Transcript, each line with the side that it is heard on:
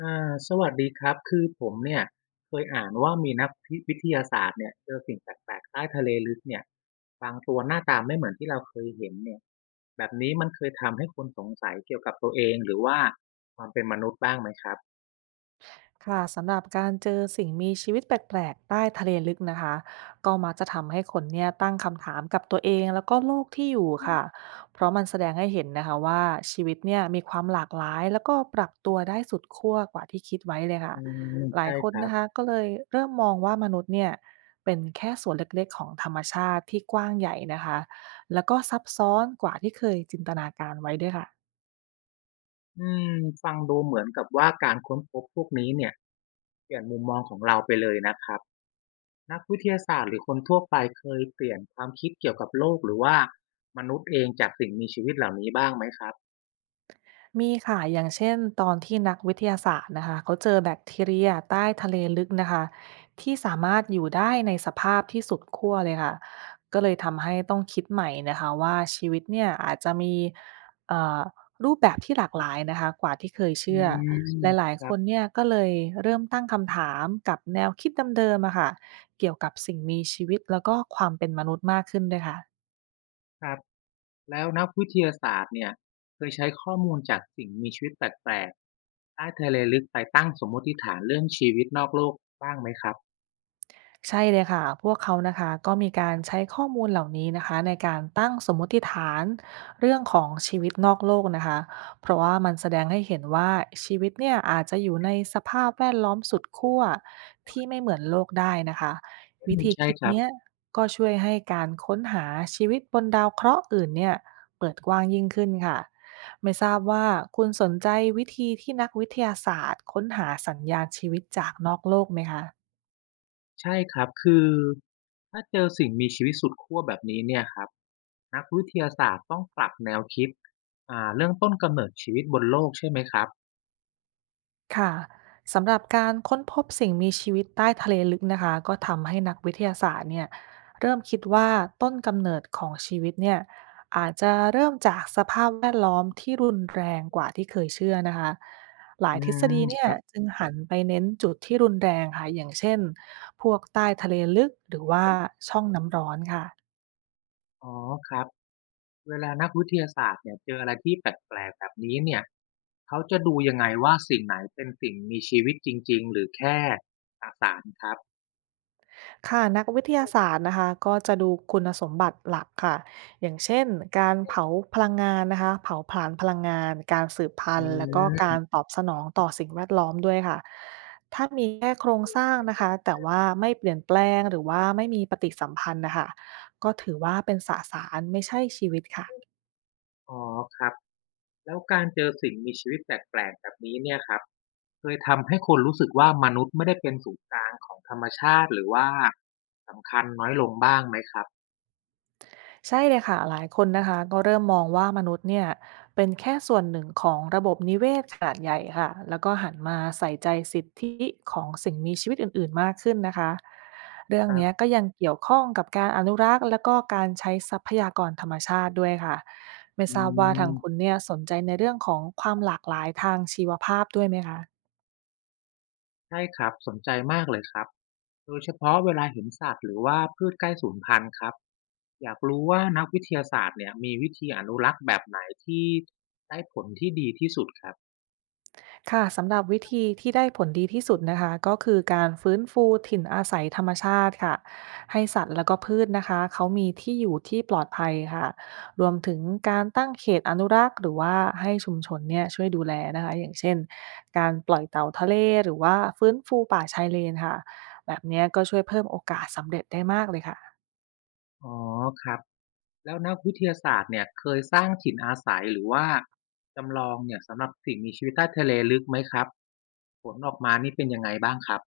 left: สวัสดีครับคือผมเนี่ยเคยอ่านว่ามีนักพิวิทยาศาสตร์เนี่ยเจอสิ่งแปลกๆใต้ทะเลลึกเนี่ยบางตัวหน้าตาไม่เหมือนที่เราเคยเห็นเนี่ยแบบนี้มันเคยทำให้คนสงสัยเกี่ยวกับตัวเองหรือว่าความเป็นมนุษย์บ้างไหมครับ
right: ค่ะสำหรับการเจอสิ่งมีชีวิตแปลกๆใต้ทะเลลึกนะคะก็มักจะทำให้คนเนี่ยตั้งคำถามกับตัวเองแล้วก็โลกที่อยู่ค่ะเพราะมันแสดงให้เห็นนะคะว่าชีวิตเนี่ยมีความหลากหลายแล้วก็ปรับตัวได้สุดขั้วกว่าที่คิดไว้เลยค่ะ
left: อืม
right: หลาย
left: ใช่
right: ค
left: ค
right: น
left: รับ
right: นะคะก็เลยเริ่มมองว่ามนุษย์เนี่ยเป็นแค่ส่วนเล็กๆของธรรมชาติที่กว้างใหญ่นะคะแล้วก็ซับซ้อนกว่าที่เคยจินตนาการไว้ด้วยค่ะ
left: อืมฟังดูเหมือนกับว่าการค้นพบพวกนี้เนี่ยเปลี่ยนมุมมองของเราไปเลยนะครับนักวิทยาศาสตร์หรือคนทั่วไปเคยเปลี่ยนความคิดเกี่ยวกับโลกหรือว่ามนุษย์เองจากสิ่งมีชีวิตเหล่านี้บ้างไหมครับ
right: มีค่ะ อย่างเช่นตอนที่นักวิทยาศาสตร์นะคะเขาเจอแบคทีเรียใต้ทะเลลึกนะคะที่สามารถอยู่ได้ในสภาพที่สุดขั้วเลยค่ะ ก็เลยทำให้ต้องคิดใหม่นะคะว่าชีวิตเนี่ยอาจจะมีเอ่อรูปแบบที่หลากหลายนะคะกว่าที่เคย
left: อื
right: เชื่อ ห
left: ม
right: ลาย
left: ค
right: ๆค
left: รับ
right: นเนี่ยก็เลยเริ่มตั้งคำถามกับแนวคิดเดิมๆอะค่ะเกี่ยวกับสิ่งมีชีวิตแล้วก็ความเป็นมนุษย์มากขึ้นด้วยค่ะ
left: ครับแล้วนักวิทยาศาสตร์เนี่ยเคยใช้ข้อมูลจากสิ่งมีชีวิตแปลกๆใต้ทะเลลึกไปตั้งสมมติฐานเรื่องชีวิตนอกโลกบ้างไหมครับ
right: ใช่เลยค่ะพวกเขานะคะก็มีการใช้ข้อมูลเหล่านี้นะคะในการตั้งสมมติฐานเรื่องของชีวิตนอกโลกนะคะเพราะว่ามันแสดงให้เห็นว่าชีวิตเนี่ยอาจจะอยู่ในสภาพแวดล้อมสุดขั้วที่ไม่เหมือนโลกได้นะคะ
left: อื
right: วิ
left: ม
right: ธี
left: ใช่
right: คิด
left: ครับ
right: เนี้ยก็ช่วยให้การค้นหาชีวิตบนดาวเคราะห์อื่นเนี่ยเปิดกว้างยิ่งขึ้นค่ะไม่ทราบว่าคุณสนใจวิธีที่นักวิทยาศาสตร์ค้นหาสัญญาณชีวิตจากนอกโลกไหมคะ
left: ใช่ครับคือถ้าเจอสิ่งมีชีวิตสุดขั้วแบบนี้เนี่ยครับนักวิทยาศาสตร์ต้องปรับแนวคิดเรื่องต้นกำเนิดชีวิตบนโลกใช่ไหมครับ
right: ค่ะสำหรับการค้นพบสิ่งมีชีวิตใต้ทะเลลึกนะคะก็ทำให้นักวิทยาศาสตร์เนี่ยเริ่มคิดว่าต้นกำเนิดของชีวิตเนี่ยอาจจะเริ่มจากสภาพแวดล้อมที่รุนแรงกว่าที่เคยเชื่อนะคะหลา
left: อื
right: ยทฤษ
left: ม
right: ฎี
left: ค
right: เนี่ย
left: รับ
right: จึงหันไปเน้นจุดที่รุนแรงค่ะอย่างเช่นพวกใต้ทะเลลึกหรือว่าช่องน้ำร้อนค่ะ
left: อ๋อครับเวลานักวิทยาศาสตร์เนี่ยเจออะไรที่แปลกๆแบบนี้เนี่ย เขาจะดูยังไงว่าสิ่งไหนเป็นสิ่งมีชีวิตจริงๆหรือแค่สสารครับ
right: ค่ะนักวิทยาศาสตร์นะคะก็จะดูคุณสมบัติหลักค่ะอย่างเช่นการเผาพลังงานนะคะเผาผลาญพลังงานการสืบพั
left: อื
right: นธุ์แล้วก็กา
left: ม
right: รตอบสนองต่อสิ่งแวดล้อมด้วยค่ะถ้ามีแค่โครงสร้างนะคะแต่ว่าไม่เปลี่ยนแปลงหรือว่าไม่มีปฏิสัมพันธ์นะคะก็ถือว่าเป็นสสารไม่ใช่ชีวิตค่ะ
left: อ๋อครับแล้วการเจอสิ่งมีชีวิตแปลกๆแบบนี้เนี่ยครับเคยทำให้คุณรู้สึกว่ามนุษย์ไม่ได้เป็นศูนย์กลางของธรรมชาติหรือว่าสำคัญน้อยลงบ้างไหมครับ
right: ใช่เลยค่ะหลายคนนะคะก็เริ่มมองว่ามนุษย์เนี่ยเป็นแค่ส่วนหนึ่งของระบบนิเวศขนาดใหญ่ค่ะแล้วก็หันมาใส่ใจสิทธิของสิ่งมีชีวิตอื่นๆมากขึ้นนะคะเรื่อง
left: ครั
right: เนี้ย
left: บ
right: ก็ยังเกี่ยวข้องกับการอนุรักษ์และก็การใช้ทรัพยากรธรรมชาติด้วยค่ะไม่
left: อื
right: ทราบว่า
left: ม
right: ทางคุณ
left: ม
right: เนี่ยสนใจในเรื่องของความหลากหลายทางชีวภาพด้วยไหมคะ
left: ใช่ครับสนใจมากเลยครับโดยเฉพาะเวลาเห็นสัตว์หรือว่าพืชใกล้สูญพันธุ์ครับอยากรู้ว่านักวิทยาศาสตร์เนี่ยมีวิธีอนุรักษ์แบบไหนที่ได้ผลที่ดีที่สุดครับ
right: ค่ะสำหรับวิธีที่ได้ผลดีที่สุดนะคะก็คือการฟื้นฟูถิ่นอาศัยธรรมชาติค่ะให้สัตว์แล้วก็พืชนะคะเขามีที่อยู่ที่ปลอดภัยค่ะรวมถึงการตั้งเขตอนุรักษ์หรือว่าให้ชุมชนเนี่ยช่วยดูแลนะคะอย่างเช่นการปล่อยเต่าทะเลหรือว่าฟื้นฟูป่าชายเลนค่ะแบบเนี้ยก็ช่วยเพิ่มโอกาสสำเร็จได้มากเลยค่ะ
left: อ๋อครับแล้วนักวิทยาศาสตร์เนี่ยเคยสร้างถิ่นอาศัยหรือว่าจำลองเนี่ยสำหรับสิ่งมีชีวิตใต้ทะเลลึกไหมครับผลออกมานี่เป็นยังไงบ้างครับ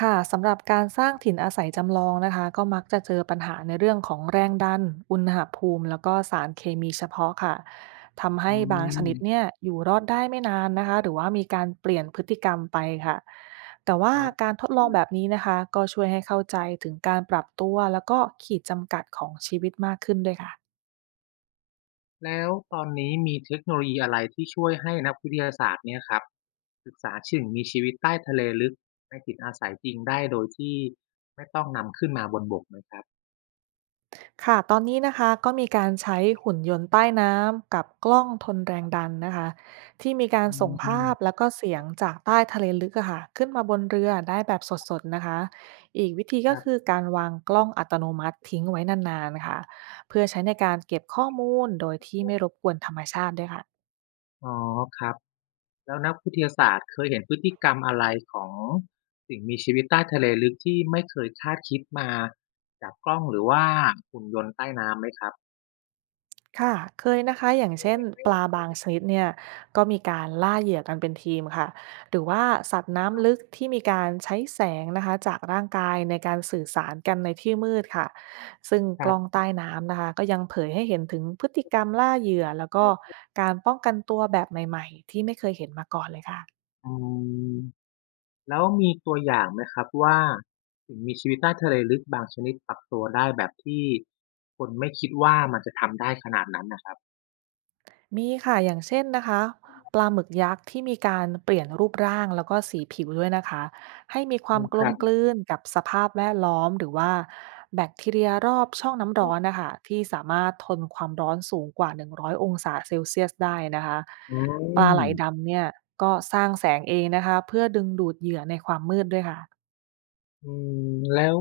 right: ค่ะสำหรับการสร้างถิ่นอาศัยจำลองนะคะก็มักจะเจอปัญหาในเรื่องของแรงดันอุณหภูมิแล้วก็สารเคมีเฉพาะค่ะทำ
left: อื
right: ให้บางช
left: ม
right: นิดเนี่ยอยู่รอดได้ไม่นานนะคะหรือว่ามีการเปลี่ยนพฤติกรรมไปค่ะแต่
left: ค
right: ว่า
left: รับ
right: การทดลองแบบนี้นะคะก็ช่วยให้เข้าใจถึงการปรับตัวแล้วก็ขีดจำกัดของชีวิตมากขึ้นด้วยค่ะ
left: แล้วตอนนี้มีเทคโนโลยีอะไรที่ช่วยให้นักวิทยาศาสตร์เนี่ยครับศึกษาสิ่งมีชีวิตใต้ทะเลลึกในถิ่นอาศัยจริงได้โดยที่ไม่ต้องนำขึ้นมาบนบกไหมครับ
right: ค่ะตอนนี้นะคะก็มีการใช้หุ่นยนต์ใต้น้ำกับกล้องทนแรงดันนะคะที่มีการ
left: อื
right: ส่งภาพ
left: ม
right: แล้วก็เสียงจากใต้ทะเลลึกอะค่ะขึ้นมาบนเรือได้แบบสดๆนะคะอีกวิธี
left: ค
right: ก็
left: รั
right: คื
left: บ
right: อการวางกล้องอัตโนมัติทิ้งไว้นานๆค่ะเพื่อใช้ในการเก็บข้อมูลโดยที่ไม่รบกวนธรรมชาติด้วยค่ะ
left: อ๋อครับ แล้วนักวิทยาศาสตร์เคยเห็นพฤติกรรมอะไรของสิ่งมีชีวิตใต้ทะเลลึกที่ไม่เคยคาดคิดมาจากกล้องหรือว่าหุ่นยนต์ใต้น้ำไหมครับ
right: ค่ะเคยนะคะอย่างเช่นปลา
left: ม
right: บางชนิดเนี่ยก็มีการล่าเหยื่อกันเป็นทีมค่ะ หรือว่าสัตว์น้ำลึกที่มีการใช้แสงนะคะจากร่างกายในการสื่อสารกันในที่มืดค่ะ ซึ่ง
left: ค
right: ก
left: รั
right: ล้อง
left: บ
right: ใต้น้ำนะคะก็ยังเผยให้เห็นถึงพฤติกรรมล่าเหยื่อแล้วก็การป้องกันตัวแบบใหม่ๆที่ไม่เคยเห็นมาก่อนเลยค่ะ
left: อืมแล้วมีตัวอย่างไหมครับว่าสิ่งมีชีวิตใต้ทะเลลึกบางชนิดปรับตัวได้แบบที่คนไม่คิดว่ามันจะทำได้ขนาดนั้นนะครับ
right: มีค่ะอย่างเช่นนะคะปลาหมึกยักษ์ที่มีการเปลี่ยนรูปร่างแล้วก็สีผิวด้วยนะคะให้มีค
left: อื
right: วาม
left: ม
right: ก
left: ค
right: ล
left: ร
right: มก
left: อืั
right: ลื
left: บ
right: นกับสภาพแวดล้อมหรือว่าแบคทีเรียรอบช่องน้ำร้อนนะคะที่สามารถทนความร้อนสูงกว่า100อยองศาเซลเซียสได้นะคะ
left: อ
right: ป
left: อื
right: ลา
left: ม
right: ไหลดำเนี่ยก็สร้างแสงเองนะคะเพื่อดึงดูดเหยื่อในความมืดด้วยค่ะ
left: อืมแล้ว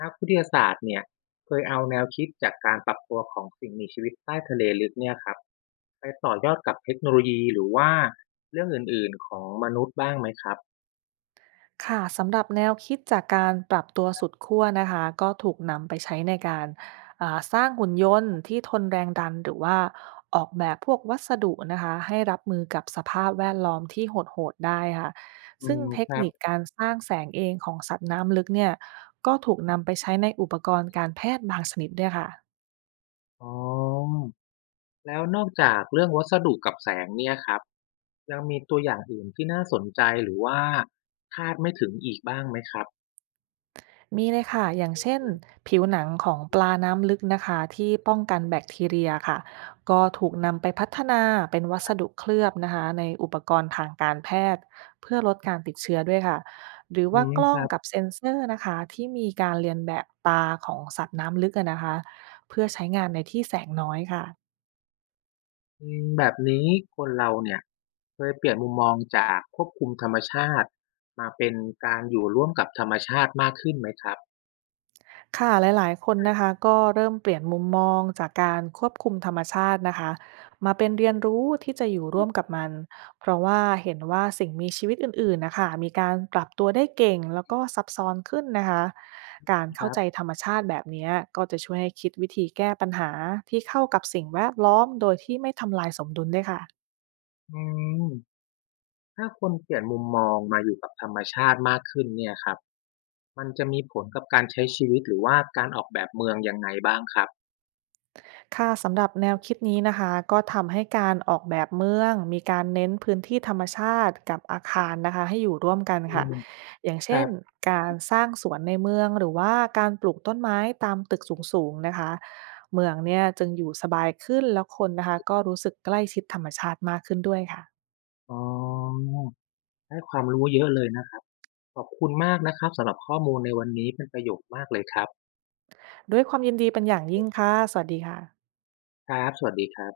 left: นักวิทยาศาสตร์เนี่ยเคยเอาแนวคิดจากการปรับตัวของสิ่งมีชีวิตใต้ทะเลลึกเนี่ยครับ ไปต่อยอดกับเทคโนโลยีหรือว่าเรื่องอื่นๆของมนุษย์บ้างไหมครับ
right: ค่ะสำหรับแนวคิดจากการปรับตัวสุดขั้วนะคะก็ถูกนำไปใช้ในการสร้างหุ่นยนต์ที่ทนแรงดันหรือว่าออกแบบพวกวัสดุนะคะให้รับมือกับสภาพแวดล้อมที่โหดๆได้ค่ะ
left: อื
right: ซึ่ง
left: ม
right: เท
left: ค
right: ค
left: รับ
right: นิคการสร้างแสงเองของสัตว์น้ำลึกเนี่ยก็ถูกนำไปใช้ในอุปกรณ์การแพทย์บางชนิดด้วยค่ะ
left: อ๋อแล้วนอกจากเรื่องวัสดุกับแสงเนี่ยครับยังมีตัวอย่างอื่นที่น่าสนใจหรือว่าคาดไม่ถึงอีกบ้างไหมครับ
right: มีเลยค่ะอย่างเช่นผิวหนังของปลาน้ำลึกนะคะที่ป้องกันแบคทีเรียค่ะก็ถูกนำไปพัฒนาเป็นวัสดุเคลือบนะคะในอุปกรณ์ทางการแพทย์เพื่อลดการติดเชื้อด้วยค่ะหรือ
left: อื
right: ว่า
left: ม
right: ก
left: ค
right: ล้อง
left: รับ
right: กับเซ็นเซอร์นะคะที่มีการเรียนแบบตาของสัตว์น้ำลึกอะนะคะเพื่อใช้งานในที่แสงน้อยค่ะ
left: อืมแบบนี้คนเราเนี่ยเคยเปลี่ยนมุมมองจากควบคุมธรรมชาติมาเป็นการอยู่ร่วมกับธรรมชาติมากขึ้นไหมครับ
right: ค่ะหลายๆคนนะคะก็เริ่มเปลี่ยนมุมมองจากการควบคุมธรรมชาตินะคะมาเป็นเรียนรู้ที่จะอยู่ร่วมกับมันเพราะว่าเห็นว่าสิ่งมีชีวิตอื่นๆนะคะมีการปรับตัวได้เก่งแล้วก็ซับซ้อนขึ้นนะคะการ
left: ค
right: เข้า
left: รั
right: ใจ
left: บ
right: ธรรมชาติแบบเนี้ยก็จะช่วยให้คิดวิธีแก้ปัญหาที่เข้ากับสิ่งแวดล้อมโดยที่ไม่ทำลายสมดุลด้วยค่ะ
left: อืมถ้าคนเปลี่ยนมุมมองมาอยู่กับธรรมชาติมากขึ้นเนี่ยครับ มันจะมีผลกับการใช้ชีวิตหรือว่าการออกแบบเมืองยังไงบ้างครับ
right: ค่ะสำหรับแนวคิดนี้นะคะก็ทำให้การออกแบบเมืองมีการเน้นพื้นที่ธรรมชาติกับอาคารนะคะให้อยู่ร่วมกัน
left: อื
right: ค่ะ
left: ม
right: อย่าง
left: ค
right: เช่
left: รั
right: น
left: บ
right: การสร้างสวนในเมืองหรือว่าการปลูกต้นไม้ตามตึกสูงๆนะคะเมืองเนี่ยจึงอยู่สบายขึ้นแล้วคนนะคะก็รู้สึกใกล้ชิดธรรมชาติมากขึ้นด้วยค่ะ
left: อ๋อได้ความรู้เยอะเลยนะครับ ขอบคุณมากนะครับสำหรับข้อมูลในวันนี้เป็นประโยชน์มากเลยครับ
right: ด้วยความยินดีเป็นอย่างยิ่งค่ะสวัสดีค่ะ
left: ครับสวัสดีครับ